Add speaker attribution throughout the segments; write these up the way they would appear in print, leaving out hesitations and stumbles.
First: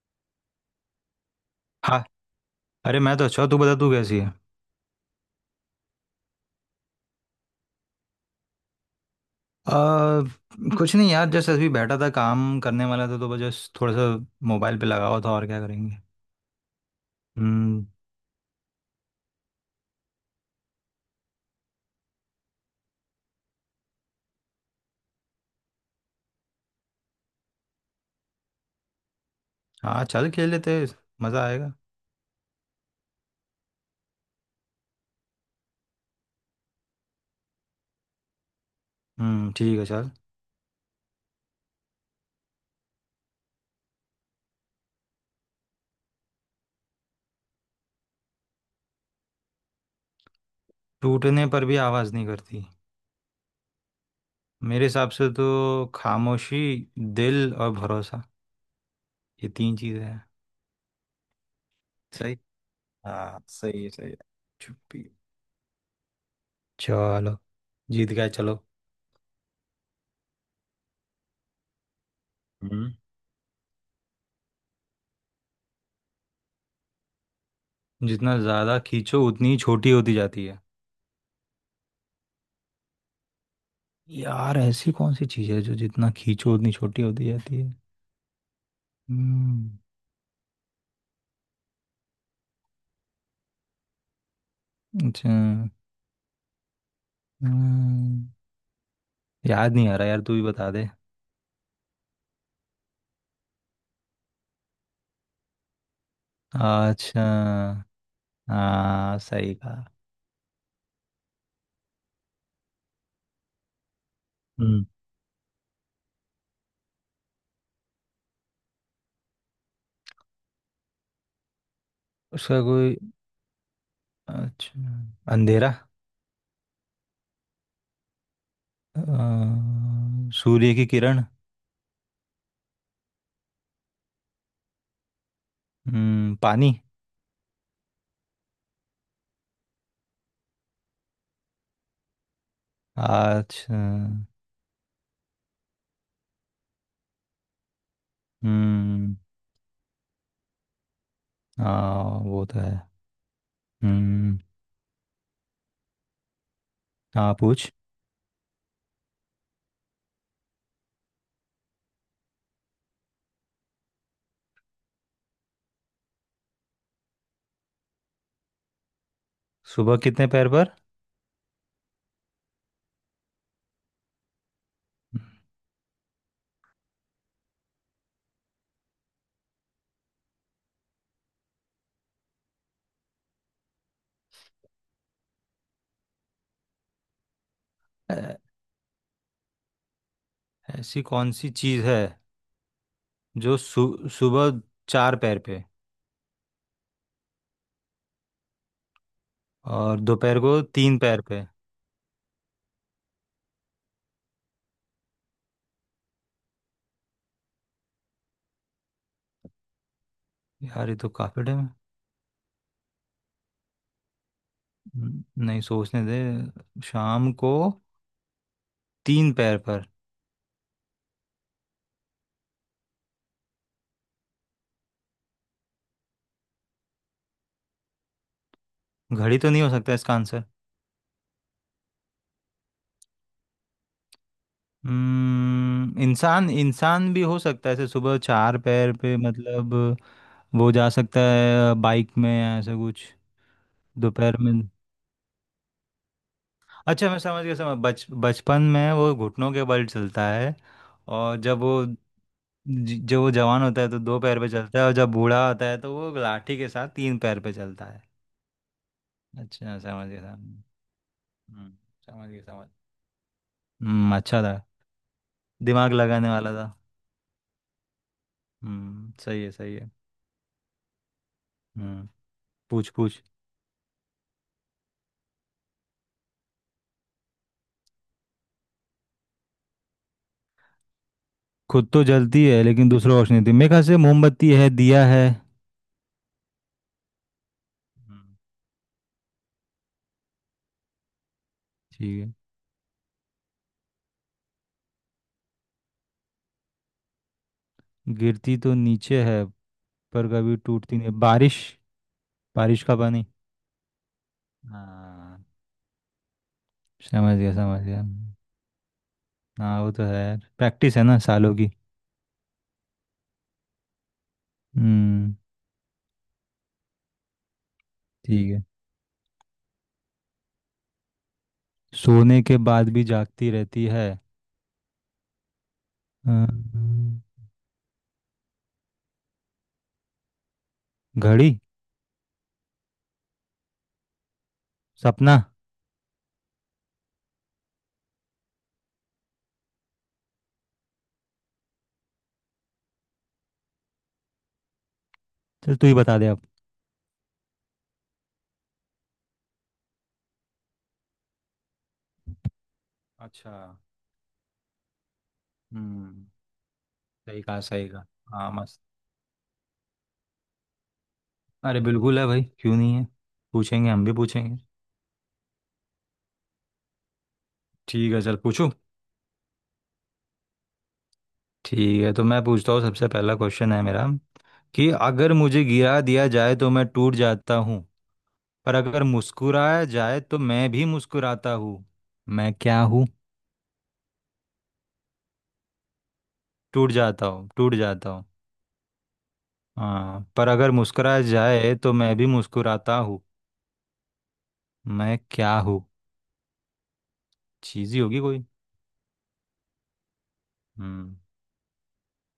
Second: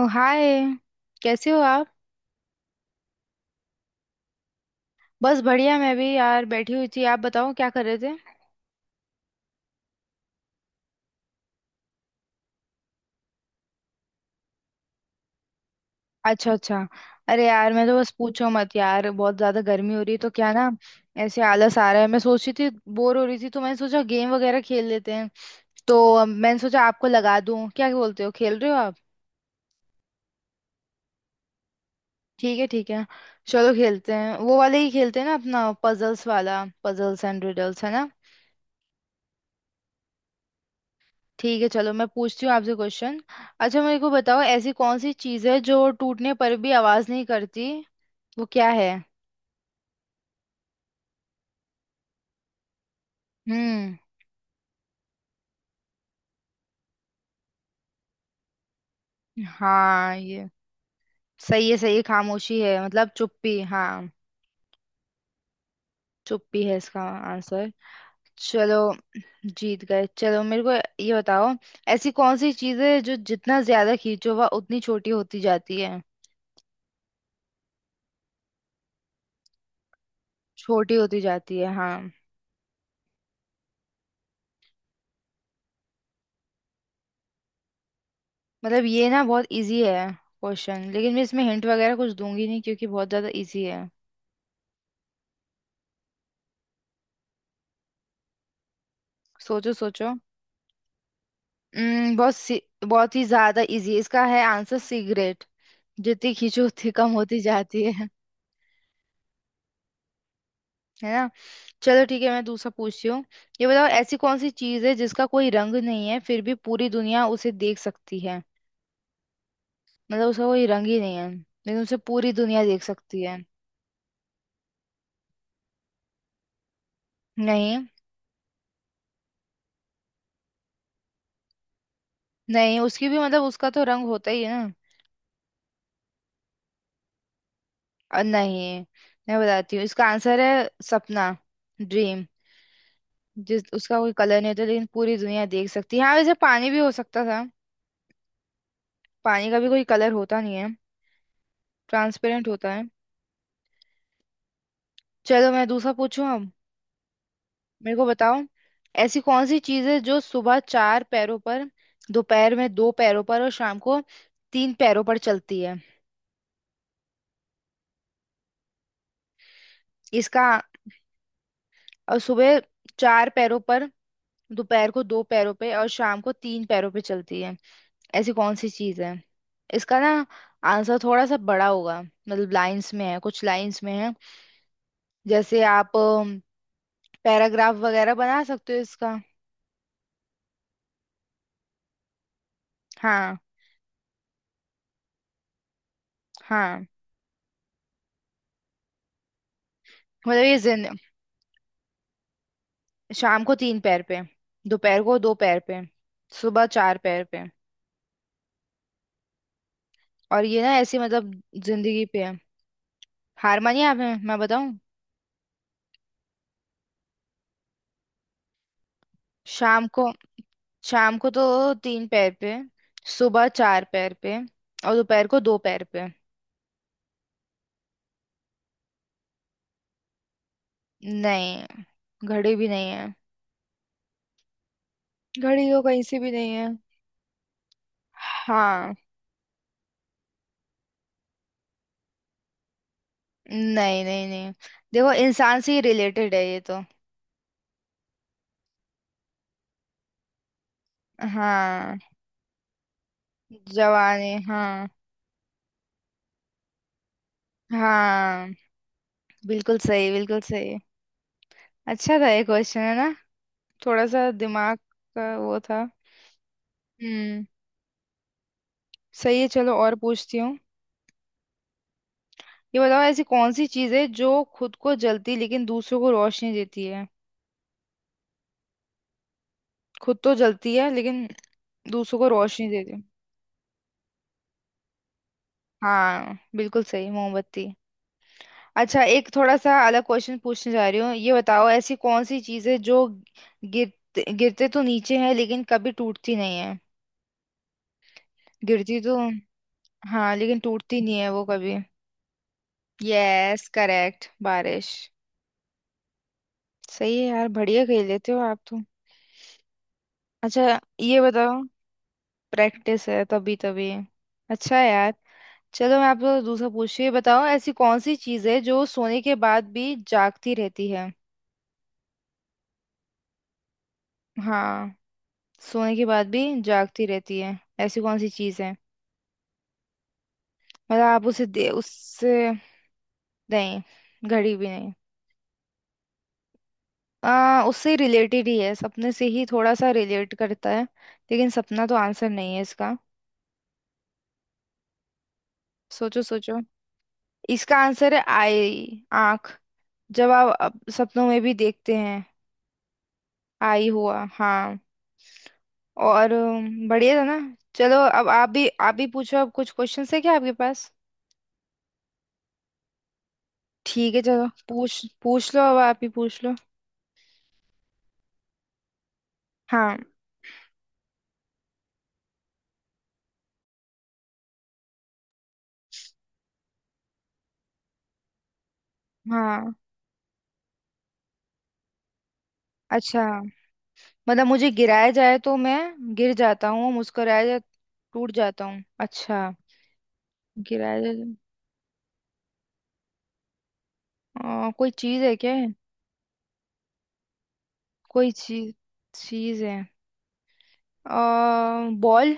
Speaker 1: ओ hi. कैसे हो आप।
Speaker 2: हाँ। अरे मैं तो अच्छा हूँ, तू बता तू कैसी है।
Speaker 1: बस बढ़िया मैं भी यार बैठी हुई थी। आप बताओ क्या कर रहे थे।
Speaker 2: आ, कुछ नहीं यार जस्ट अभी बैठा था, काम करने वाला था, तो बस just थोड़ा सा मोबाइल पे लगा हुआ था, और क्या करेंगे।
Speaker 1: अच्छा अच्छा। अरे यार
Speaker 2: हम्म।
Speaker 1: मैं तो बस पूछो मत यार बहुत ज्यादा गर्मी हो रही है तो क्या ना, ऐसे आलस आ रहा है। मैं सोच रही थी बोर हो रही थी तो मैंने सोचा गेम वगैरह खेल लेते हैं। तो मैंने सोचा आपको लगा दूं, क्या बोलते हो खेल रहे हो आप।
Speaker 2: हाँ चल खेल लेते हैं, मज़ा आएगा।
Speaker 1: ठीक है ठीक है। चलो खेलते हैं वो वाले ही खेलते हैं ना, अपना पजल्स वाला, पजल्स एंड रिडल्स है ना।
Speaker 2: हम्म, ठीक है चल।
Speaker 1: ठीक है चलो मैं पूछती हूँ आपसे क्वेश्चन। अच्छा मेरे को बताओ, ऐसी कौन सी चीज़ है जो टूटने पर भी आवाज नहीं करती। वो क्या है।
Speaker 2: टूटने पर भी आवाज़ नहीं करती?
Speaker 1: हम्म।
Speaker 2: मेरे हिसाब से तो खामोशी, दिल और भरोसा, ये तीन चीज़ें
Speaker 1: हाँ
Speaker 2: हैं।
Speaker 1: ये सही है सही है।
Speaker 2: सही।
Speaker 1: खामोशी है, मतलब
Speaker 2: हाँ
Speaker 1: चुप्पी।
Speaker 2: सही
Speaker 1: हाँ
Speaker 2: है सही है। चुप्पी।
Speaker 1: चुप्पी है इसका
Speaker 2: चलो,
Speaker 1: आंसर।
Speaker 2: जीत गए चलो।
Speaker 1: चलो जीत गए। चलो मेरे को ये बताओ, ऐसी कौन सी चीज़
Speaker 2: हम्म,
Speaker 1: है जो जितना ज्यादा खींचो वह उतनी छोटी होती जाती है।
Speaker 2: जितना ज़्यादा खींचो उतनी ही छोटी होती जाती है।
Speaker 1: छोटी होती जाती है हाँ।
Speaker 2: यार ऐसी कौन सी चीज है जो जितना खींचो उतनी छोटी होती जाती है।
Speaker 1: मतलब ये ना बहुत
Speaker 2: हम्म।
Speaker 1: इजी है क्वेश्चन, लेकिन मैं इसमें हिंट वगैरह कुछ दूंगी नहीं क्योंकि बहुत ज्यादा इजी है।
Speaker 2: अच्छा। हम्म,
Speaker 1: सोचो
Speaker 2: याद नहीं आ रहा
Speaker 1: सोचो।
Speaker 2: यार, तू ही बता दे।
Speaker 1: बहुत सी, बहुत ही ज्यादा इजी इसका है आंसर, सिगरेट। जितनी खींचो उतनी कम होती जाती
Speaker 2: अच्छा।
Speaker 1: है
Speaker 2: हाँ सही कहा।
Speaker 1: है ना। चलो ठीक है मैं दूसरा पूछती हूँ। ये बताओ ऐसी कौन सी
Speaker 2: हम्म।
Speaker 1: चीज है जिसका कोई रंग नहीं है फिर भी पूरी दुनिया उसे देख सकती है। मतलब उसका कोई रंग ही नहीं है लेकिन उसे पूरी
Speaker 2: उसका
Speaker 1: दुनिया देख
Speaker 2: कोई।
Speaker 1: सकती है।
Speaker 2: अच्छा। अंधेरा।
Speaker 1: नहीं।
Speaker 2: सूर्य की किरण।
Speaker 1: नहीं उसकी भी मतलब उसका तो रंग होता ही है ना।
Speaker 2: हम्म, पानी।
Speaker 1: नहीं। मैं बताती हूँ इसका आंसर है सपना, ड्रीम। जिस
Speaker 2: अच्छा।
Speaker 1: उसका कोई कलर नहीं होता लेकिन पूरी दुनिया देख सकती है। हाँ वैसे पानी भी हो सकता था।
Speaker 2: हम्म।
Speaker 1: पानी का भी कोई कलर होता नहीं है।
Speaker 2: हाँ वो
Speaker 1: ट्रांसपेरेंट
Speaker 2: तो
Speaker 1: होता
Speaker 2: है।
Speaker 1: है।
Speaker 2: हम्म।
Speaker 1: चलो मैं दूसरा पूछूं अब।
Speaker 2: हाँ पूछ।
Speaker 1: मेरे को बताओ ऐसी कौन सी चीज है जो सुबह चार पैरों पर, दोपहर में दो पैरों पर और शाम को तीन पैरों पर चलती है।
Speaker 2: सुबह कितने
Speaker 1: इसका।
Speaker 2: पैर पर?
Speaker 1: और सुबह चार पैरों पर, दोपहर को दो पैरों पे और शाम को तीन पैरों पे चलती है। ऐसी कौन सी चीज है। इसका ना आंसर थोड़ा सा बड़ा होगा, मतलब लाइंस में है, कुछ लाइंस में है। जैसे आप पैराग्राफ वगैरह
Speaker 2: अ,
Speaker 1: बना सकते हो इसका।
Speaker 2: ऐसी कौन सी चीज है
Speaker 1: हाँ।
Speaker 2: जो सुबह चार पैर पे
Speaker 1: हाँ
Speaker 2: और दोपहर
Speaker 1: मतलब ये
Speaker 2: को
Speaker 1: जिन,
Speaker 2: तीन पैर पे।
Speaker 1: शाम को तीन पैर पे, दोपहर को दो पैर पे, सुबह चार पैर पे। और ये ना
Speaker 2: यार ये
Speaker 1: ऐसी
Speaker 2: तो
Speaker 1: मतलब
Speaker 2: काफी टाइम।
Speaker 1: जिंदगी पे है। हार मानिए आप, मैं बताऊं।
Speaker 2: नहीं सोचने दे, शाम को तीन पैर पर।
Speaker 1: शाम को, शाम को तो तीन पैर पे, सुबह चार पैर पे और दोपहर को दो पैर पे।
Speaker 2: घड़ी तो नहीं हो सकता इसका आंसर?
Speaker 1: नहीं, घड़ी भी नहीं है। घड़ी तो कहीं से भी
Speaker 2: इंसान,
Speaker 1: नहीं है।
Speaker 2: इंसान भी हो सकता है ऐसे, सुबह चार पैर
Speaker 1: हाँ।
Speaker 2: पे मतलब। वो जा सकता है बाइक में या ऐसा कुछ।
Speaker 1: नहीं नहीं
Speaker 2: दोपहर
Speaker 1: नहीं।
Speaker 2: में।
Speaker 1: देखो इंसान से ही रिलेटेड है ये तो।
Speaker 2: अच्छा मैं समझ गया, समझ बच बचपन में वो घुटनों के बल चलता है, और जब वो
Speaker 1: हाँ।
Speaker 2: जो वो जवान होता है तो दो
Speaker 1: जवानी
Speaker 2: पैर पे चलता है,
Speaker 1: हाँ।
Speaker 2: और जब बूढ़ा होता है तो वो लाठी के साथ तीन पैर पे चलता है।
Speaker 1: हाँ बिल्कुल
Speaker 2: अच्छा समझ
Speaker 1: सही
Speaker 2: गया समझ गया।
Speaker 1: बिल्कुल सही।
Speaker 2: हम्म।
Speaker 1: अच्छा था
Speaker 2: समझ गया
Speaker 1: ये
Speaker 2: समझ गया।
Speaker 1: क्वेश्चन है ना। थोड़ा
Speaker 2: हम्म,
Speaker 1: सा
Speaker 2: अच्छा था,
Speaker 1: दिमाग का वो था।
Speaker 2: दिमाग लगाने वाला था।
Speaker 1: हम्म।
Speaker 2: हम्म,
Speaker 1: सही
Speaker 2: सही
Speaker 1: है
Speaker 2: है
Speaker 1: चलो
Speaker 2: सही है।
Speaker 1: और पूछती हूँ।
Speaker 2: हम्म,
Speaker 1: ये
Speaker 2: पूछ
Speaker 1: बताओ
Speaker 2: पूछ।
Speaker 1: ऐसी कौन सी चीज़ है जो खुद को जलती लेकिन दूसरों को रोशनी देती है। खुद तो जलती है लेकिन
Speaker 2: खुद तो
Speaker 1: दूसरों को
Speaker 2: जलती है
Speaker 1: रोशनी
Speaker 2: लेकिन
Speaker 1: देती है।
Speaker 2: दूसरों को रोशनी देती है। मेरे ख्याल से मोमबत्ती है, दिया है।
Speaker 1: हाँ बिल्कुल सही, मोमबत्ती।
Speaker 2: हम्म,
Speaker 1: अच्छा एक थोड़ा सा अलग क्वेश्चन पूछने जा रही हूँ। ये बताओ ऐसी
Speaker 2: ठीक
Speaker 1: कौन
Speaker 2: है।
Speaker 1: सी चीज़ है जो गिरते गिरते तो नीचे है लेकिन कभी टूटती नहीं है।
Speaker 2: गिरती तो
Speaker 1: गिरती तो,
Speaker 2: नीचे है पर
Speaker 1: हाँ
Speaker 2: कभी
Speaker 1: लेकिन
Speaker 2: टूटती
Speaker 1: टूटती
Speaker 2: नहीं,
Speaker 1: नहीं है वो
Speaker 2: बारिश,
Speaker 1: कभी।
Speaker 2: बारिश का पानी।
Speaker 1: यस करेक्ट, बारिश।
Speaker 2: हाँ।
Speaker 1: सही है
Speaker 2: समझ
Speaker 1: यार,
Speaker 2: गया समझ
Speaker 1: बढ़िया
Speaker 2: गया।
Speaker 1: खेल लेते हो आप तो।
Speaker 2: हाँ वो तो है,
Speaker 1: अच्छा
Speaker 2: प्रैक्टिस है ना
Speaker 1: ये बताओ।
Speaker 2: सालों की।
Speaker 1: प्रैक्टिस है तभी तभी। अच्छा है यार।
Speaker 2: हम्म।
Speaker 1: चलो मैं आपको दूसरा पूछ, ये बताओ ऐसी कौन सी चीज
Speaker 2: ठीक
Speaker 1: है
Speaker 2: है।
Speaker 1: जो सोने के बाद भी जागती रहती है।
Speaker 2: सोने के बाद भी जागती रहती है।
Speaker 1: हाँ। सोने के बाद भी जागती
Speaker 2: अम्म,
Speaker 1: रहती है, ऐसी कौन सी चीज है। मतलब आप उसे
Speaker 2: घड़ी।
Speaker 1: दे उससे। नहीं। घड़ी भी नहीं।
Speaker 2: सपना।
Speaker 1: उससे रिलेटेड ही है, सपने से ही थोड़ा सा रिलेट करता है, लेकिन सपना तो आंसर नहीं है इसका।
Speaker 2: चल तू ही बता
Speaker 1: सोचो
Speaker 2: दे अब।
Speaker 1: सोचो। इसका आंसर है आई, आंख। जब आप सपनों में भी देखते हैं
Speaker 2: अच्छा।
Speaker 1: आई हुआ, हाँ।
Speaker 2: हम्म,
Speaker 1: और बढ़िया था
Speaker 2: सही
Speaker 1: ना।
Speaker 2: कहा सही
Speaker 1: चलो
Speaker 2: कहा।
Speaker 1: अब
Speaker 2: हाँ मस्त।
Speaker 1: आप भी पूछो, अब कुछ क्वेश्चन है क्या आपके पास।
Speaker 2: अरे बिल्कुल है भाई, क्यों नहीं है। पूछेंगे, हम भी
Speaker 1: ठीक है चलो
Speaker 2: पूछेंगे।
Speaker 1: पूछ पूछ लो, अब आप ही पूछ लो।
Speaker 2: ठीक है चल पूछू।
Speaker 1: हाँ।
Speaker 2: ठीक है, तो मैं पूछता हूँ, सबसे पहला क्वेश्चन है मेरा कि अगर मुझे गिरा दिया जाए तो मैं टूट जाता हूँ, पर अगर
Speaker 1: हाँ
Speaker 2: मुस्कुराया जाए तो मैं भी मुस्कुराता हूँ। मैं क्या हूँ?
Speaker 1: अच्छा, मतलब मुझे गिराया जाए तो मैं गिर जाता हूँ,
Speaker 2: टूट जाता
Speaker 1: मुस्कुराया
Speaker 2: हूँ
Speaker 1: जाए
Speaker 2: टूट जाता हूँ।
Speaker 1: टूट जाता हूँ, अच्छा।
Speaker 2: हाँ, पर अगर
Speaker 1: गिराया
Speaker 2: मुस्कुराया
Speaker 1: जाए,
Speaker 2: जाए तो मैं भी मुस्कुराता हूँ।
Speaker 1: कोई
Speaker 2: मैं
Speaker 1: चीज है क्या।
Speaker 2: क्या हूँ? चीज़ ही होगी
Speaker 1: कोई
Speaker 2: कोई।
Speaker 1: चीज, चीज है।
Speaker 2: हम्म।
Speaker 1: आ, बॉल।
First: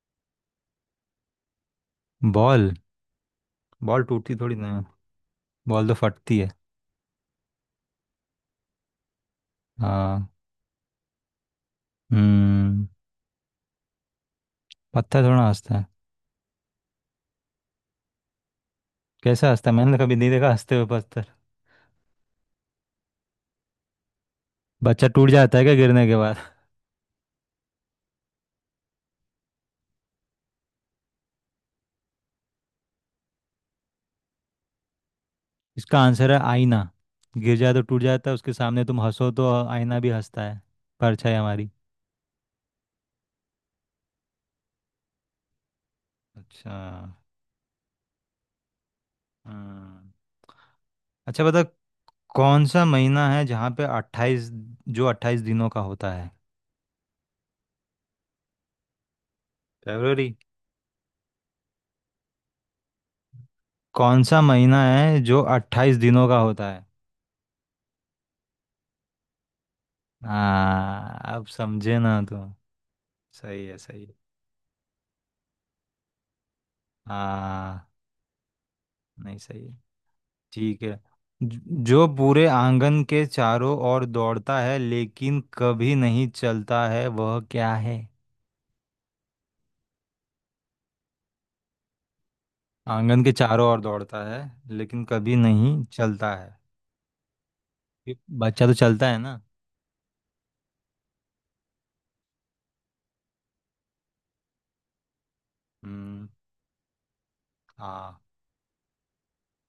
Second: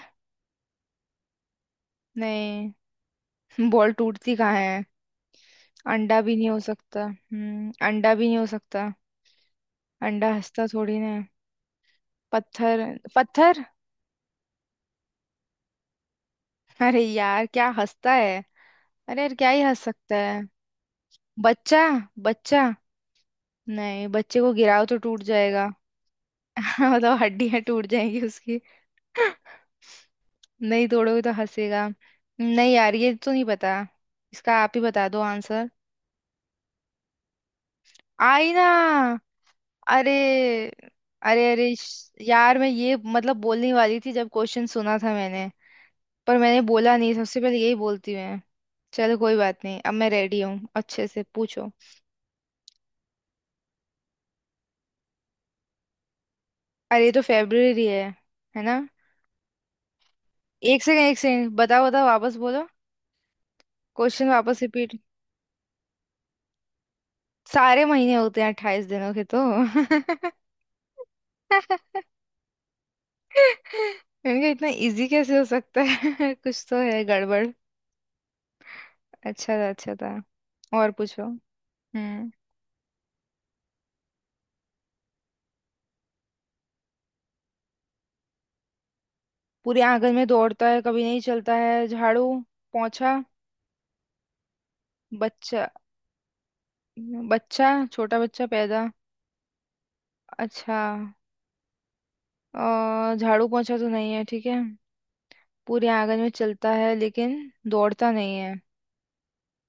Speaker 2: बॉल।
Speaker 1: नहीं बॉल
Speaker 2: बॉल टूटती
Speaker 1: टूटती कहाँ
Speaker 2: थोड़ी ना
Speaker 1: है।
Speaker 2: है, बॉल तो
Speaker 1: अंडा भी
Speaker 2: फटती
Speaker 1: नहीं
Speaker 2: है।
Speaker 1: हो सकता, अंडा भी नहीं हो सकता।
Speaker 2: हाँ।
Speaker 1: अंडा हंसता थोड़ी ना है। पत्थर
Speaker 2: हम्म।
Speaker 1: पत्थर।
Speaker 2: पत्थर थोड़ा हंसता है?
Speaker 1: अरे यार क्या हंसता है। अरे यार
Speaker 2: कैसे
Speaker 1: क्या ही
Speaker 2: हंसता है,
Speaker 1: हंस
Speaker 2: मैंने तो
Speaker 1: सकता
Speaker 2: कभी नहीं
Speaker 1: है।
Speaker 2: देखा हंसते हुए पत्थर।
Speaker 1: बच्चा बच्चा। नहीं बच्चे को गिराओ तो
Speaker 2: बच्चा
Speaker 1: टूट
Speaker 2: टूट जाता है
Speaker 1: जाएगा।
Speaker 2: क्या गिरने के बाद?
Speaker 1: मतलब हड्डियां टूट जाएंगी उसकी। नहीं तोड़ोगे तो हंसेगा। नहीं यार ये तो नहीं पता। इसका आप ही बता दो आंसर।
Speaker 2: इसका आंसर है आईना। गिर जाए तो टूट जाता है, उसके सामने तुम
Speaker 1: आईना।
Speaker 2: हंसो तो आईना भी
Speaker 1: अरे
Speaker 2: हंसता है। परछाई
Speaker 1: अरे
Speaker 2: हमारी।
Speaker 1: अरे यार मैं ये मतलब बोलने वाली थी जब क्वेश्चन सुना था मैंने, पर मैंने
Speaker 2: अच्छा।
Speaker 1: बोला नहीं। सबसे पहले यही बोलती हूँ मैं। चलो कोई बात नहीं, अब मैं
Speaker 2: हम्म।
Speaker 1: रेडी हूँ अच्छे से
Speaker 2: अच्छा बता,
Speaker 1: पूछो।
Speaker 2: कौन सा महीना है जहाँ पे अट्ठाईस, जो अट्ठाईस दिनों का होता है।
Speaker 1: अरे ये तो फेब्रुअरी है ना।
Speaker 2: फरवरी।
Speaker 1: एक सेकंड बताओ बताओ वापस बोलो।
Speaker 2: कौन
Speaker 1: क्वेश्चन
Speaker 2: सा
Speaker 1: वापस
Speaker 2: महीना
Speaker 1: रिपीट।
Speaker 2: है जो अट्ठाईस दिनों का होता है?
Speaker 1: सारे महीने होते हैं 28 दिनों के तो।
Speaker 2: हाँ अब समझे ना तो। सही है सही है।
Speaker 1: मैंने कहा इतना इजी कैसे हो सकता है। कुछ तो है गड़बड़।
Speaker 2: हाँ। नहीं
Speaker 1: अच्छा
Speaker 2: सही
Speaker 1: था
Speaker 2: है।
Speaker 1: अच्छा था।
Speaker 2: ठीक
Speaker 1: और
Speaker 2: है।
Speaker 1: पूछो।
Speaker 2: ज- जो
Speaker 1: हम्म।
Speaker 2: पूरे आंगन के चारों ओर दौड़ता है लेकिन कभी नहीं चलता है वह क्या है?
Speaker 1: पूरे आंगन में दौड़ता है कभी नहीं चलता है, झाड़ू, पोंछा,
Speaker 2: आंगन के चारों ओर दौड़ता है लेकिन कभी
Speaker 1: बच्चा,
Speaker 2: नहीं चलता है।
Speaker 1: बच्चा
Speaker 2: ये
Speaker 1: छोटा बच्चा
Speaker 2: बच्चा तो
Speaker 1: पैदा।
Speaker 2: चलता है ना।
Speaker 1: अच्छा झाड़ू पोंछा तो नहीं है ठीक है। पूरे आंगन
Speaker 2: हम्म।
Speaker 1: में चलता है लेकिन दौड़ता
Speaker 2: हाँ,
Speaker 1: नहीं है।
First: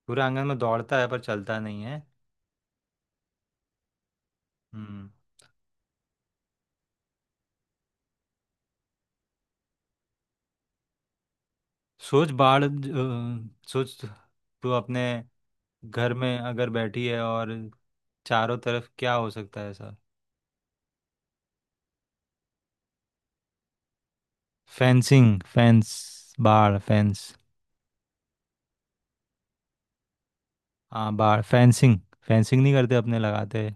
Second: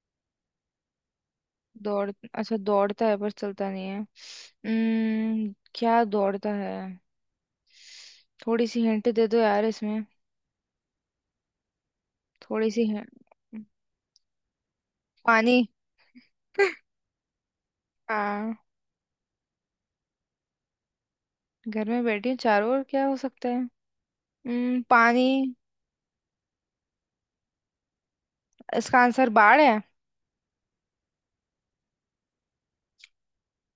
Speaker 2: पूरा आंगन में दौड़ता है पर चलता नहीं है।
Speaker 1: दौड़, अच्छा दौड़ता है पर चलता नहीं है।
Speaker 2: हम्म।
Speaker 1: क्या दौड़ता है। थोड़ी सी हिंट दे दो यार इसमें।
Speaker 2: सोच,
Speaker 1: थोड़ी सी हिंट।
Speaker 2: सोच, तू अपने
Speaker 1: पानी।
Speaker 2: घर में अगर बैठी है और चारों
Speaker 1: हाँ।
Speaker 2: तरफ क्या हो सकता है ऐसा।
Speaker 1: घर में बैठी हूँ चारों ओर क्या हो सकता है। पानी।
Speaker 2: फेंसिंग, फेंस, बाढ़, फेंस।
Speaker 1: इसका आंसर बाढ़ है।
Speaker 2: हाँ, बाढ़, फेंसिंग। फेंसिंग नहीं करते अपने, लगाते हैं।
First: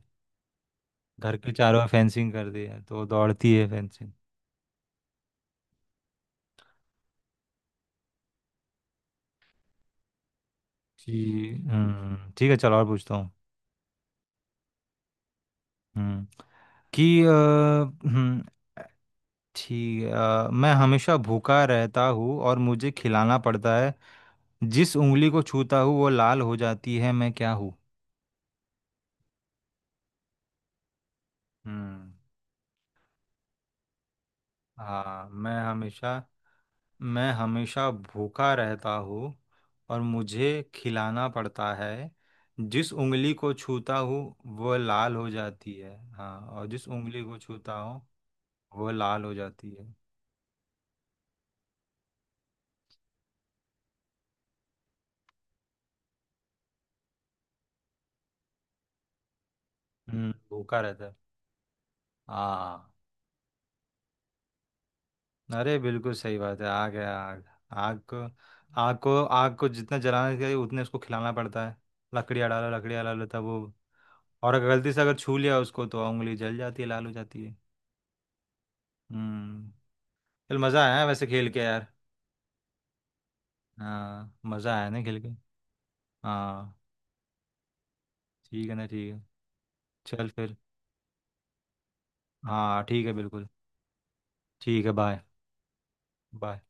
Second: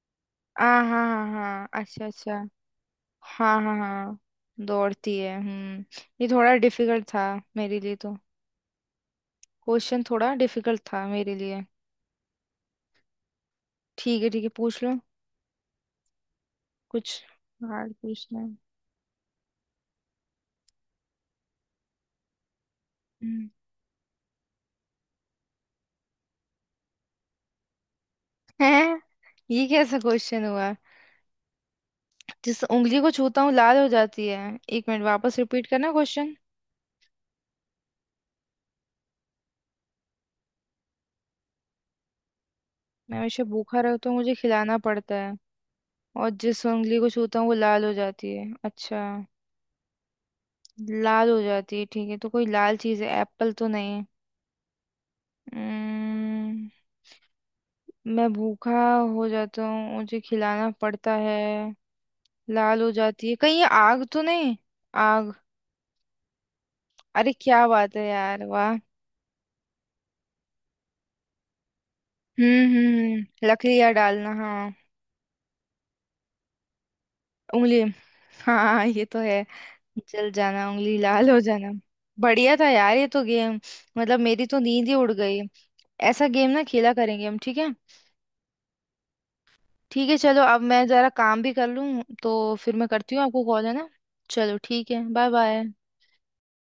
Speaker 1: हाँ हाँ हाँ
Speaker 2: घर के
Speaker 1: हाँ
Speaker 2: चारों ओर
Speaker 1: अच्छा अच्छा।
Speaker 2: फेंसिंग कर दी है तो दौड़ती
Speaker 1: हाँ
Speaker 2: है
Speaker 1: हाँ
Speaker 2: फेंसिंग।
Speaker 1: हाँ। दौड़ती है हम्म। ये थोड़ा डिफिकल्ट था मेरे लिए तो। क्वेश्चन थोड़ा डिफिकल्ट था
Speaker 2: कि।
Speaker 1: मेरे लिए।
Speaker 2: हम्म, ठीक है चलो और पूछता हूँ।
Speaker 1: ठीक है पूछ लो
Speaker 2: हम्म। कि
Speaker 1: कुछ।
Speaker 2: अ,
Speaker 1: हार्ड पूछना
Speaker 2: हम्म।
Speaker 1: है।
Speaker 2: ठीक है, मैं हमेशा भूखा रहता हूँ और मुझे खिलाना
Speaker 1: हम्म।
Speaker 2: पड़ता है। जिस उंगली को छूता हूँ वो लाल हो जाती है। मैं क्या हूँ?
Speaker 1: हैं? ये कैसा क्वेश्चन हुआ।
Speaker 2: हम्म।
Speaker 1: जिस उंगली को छूता हूँ लाल हो जाती है, एक मिनट
Speaker 2: हाँ।
Speaker 1: वापस
Speaker 2: मैं
Speaker 1: रिपीट करना
Speaker 2: हमेशा
Speaker 1: क्वेश्चन।
Speaker 2: मैं हमेशा भूखा रहता हूँ और मुझे खिलाना पड़ता है। जिस
Speaker 1: मैं
Speaker 2: उंगली
Speaker 1: हमेशा
Speaker 2: को
Speaker 1: भूखा
Speaker 2: छूता
Speaker 1: रहता हूँ
Speaker 2: हूँ
Speaker 1: मुझे
Speaker 2: वो
Speaker 1: खिलाना पड़ता
Speaker 2: लाल हो
Speaker 1: है
Speaker 2: जाती है।
Speaker 1: और
Speaker 2: हाँ,
Speaker 1: जिस
Speaker 2: और जिस
Speaker 1: उंगली को
Speaker 2: उंगली को
Speaker 1: छूता हूँ वो
Speaker 2: छूता
Speaker 1: लाल हो
Speaker 2: हूँ
Speaker 1: जाती है,
Speaker 2: वो
Speaker 1: अच्छा।
Speaker 2: लाल हो जाती है।
Speaker 1: लाल हो जाती है, ठीक है तो कोई लाल चीज़ है, एप्पल तो नहीं है। उम्म, मैं भूखा हो जाता हूँ मुझे
Speaker 2: हम्म,
Speaker 1: खिलाना
Speaker 2: भूखा रहता
Speaker 1: पड़ता
Speaker 2: है।
Speaker 1: है, लाल
Speaker 2: हाँ,
Speaker 1: हो जाती है, कहीं ये आग तो नहीं। आग।
Speaker 2: अरे बिल्कुल सही बात है, आग है,
Speaker 1: अरे
Speaker 2: आग।
Speaker 1: क्या बात
Speaker 2: आग
Speaker 1: है
Speaker 2: को,
Speaker 1: यार वाह।
Speaker 2: आग को आग को जितना जलाना चाहिए उतने उसको खिलाना पड़ता है। लकड़ियाँ डालो तब वो,
Speaker 1: लकड़ियाँ डालना
Speaker 2: और अगर
Speaker 1: हाँ।
Speaker 2: गलती से अगर छू लिया उसको तो उंगली जल जाती है, लाल हो जाती है।
Speaker 1: उंगली, हाँ ये तो है।
Speaker 2: हम्म।
Speaker 1: जल
Speaker 2: चल
Speaker 1: जाना,
Speaker 2: मज़ा
Speaker 1: उंगली
Speaker 2: आया वैसे
Speaker 1: लाल हो
Speaker 2: खेल के
Speaker 1: जाना।
Speaker 2: यार।
Speaker 1: बढ़िया था यार ये तो गेम। मतलब
Speaker 2: हाँ
Speaker 1: मेरी तो
Speaker 2: मज़ा
Speaker 1: नींद
Speaker 2: आया
Speaker 1: ही
Speaker 2: ना
Speaker 1: उड़
Speaker 2: खेल के।
Speaker 1: गई। ऐसा गेम ना
Speaker 2: हाँ।
Speaker 1: खेला करेंगे हम, ठीक है।
Speaker 2: ठीक है ना, ठीक है।
Speaker 1: ठीक है
Speaker 2: चल
Speaker 1: चलो
Speaker 2: फिर।
Speaker 1: अब मैं जरा काम भी कर लूँ तो। फिर
Speaker 2: हाँ
Speaker 1: मैं
Speaker 2: ठीक है,
Speaker 1: करती हूँ आपको
Speaker 2: बिल्कुल।
Speaker 1: कॉल, है ना। चलो
Speaker 2: ठीक
Speaker 1: ठीक
Speaker 2: है,
Speaker 1: है
Speaker 2: बाय।
Speaker 1: Bye bye.
Speaker 2: बाय।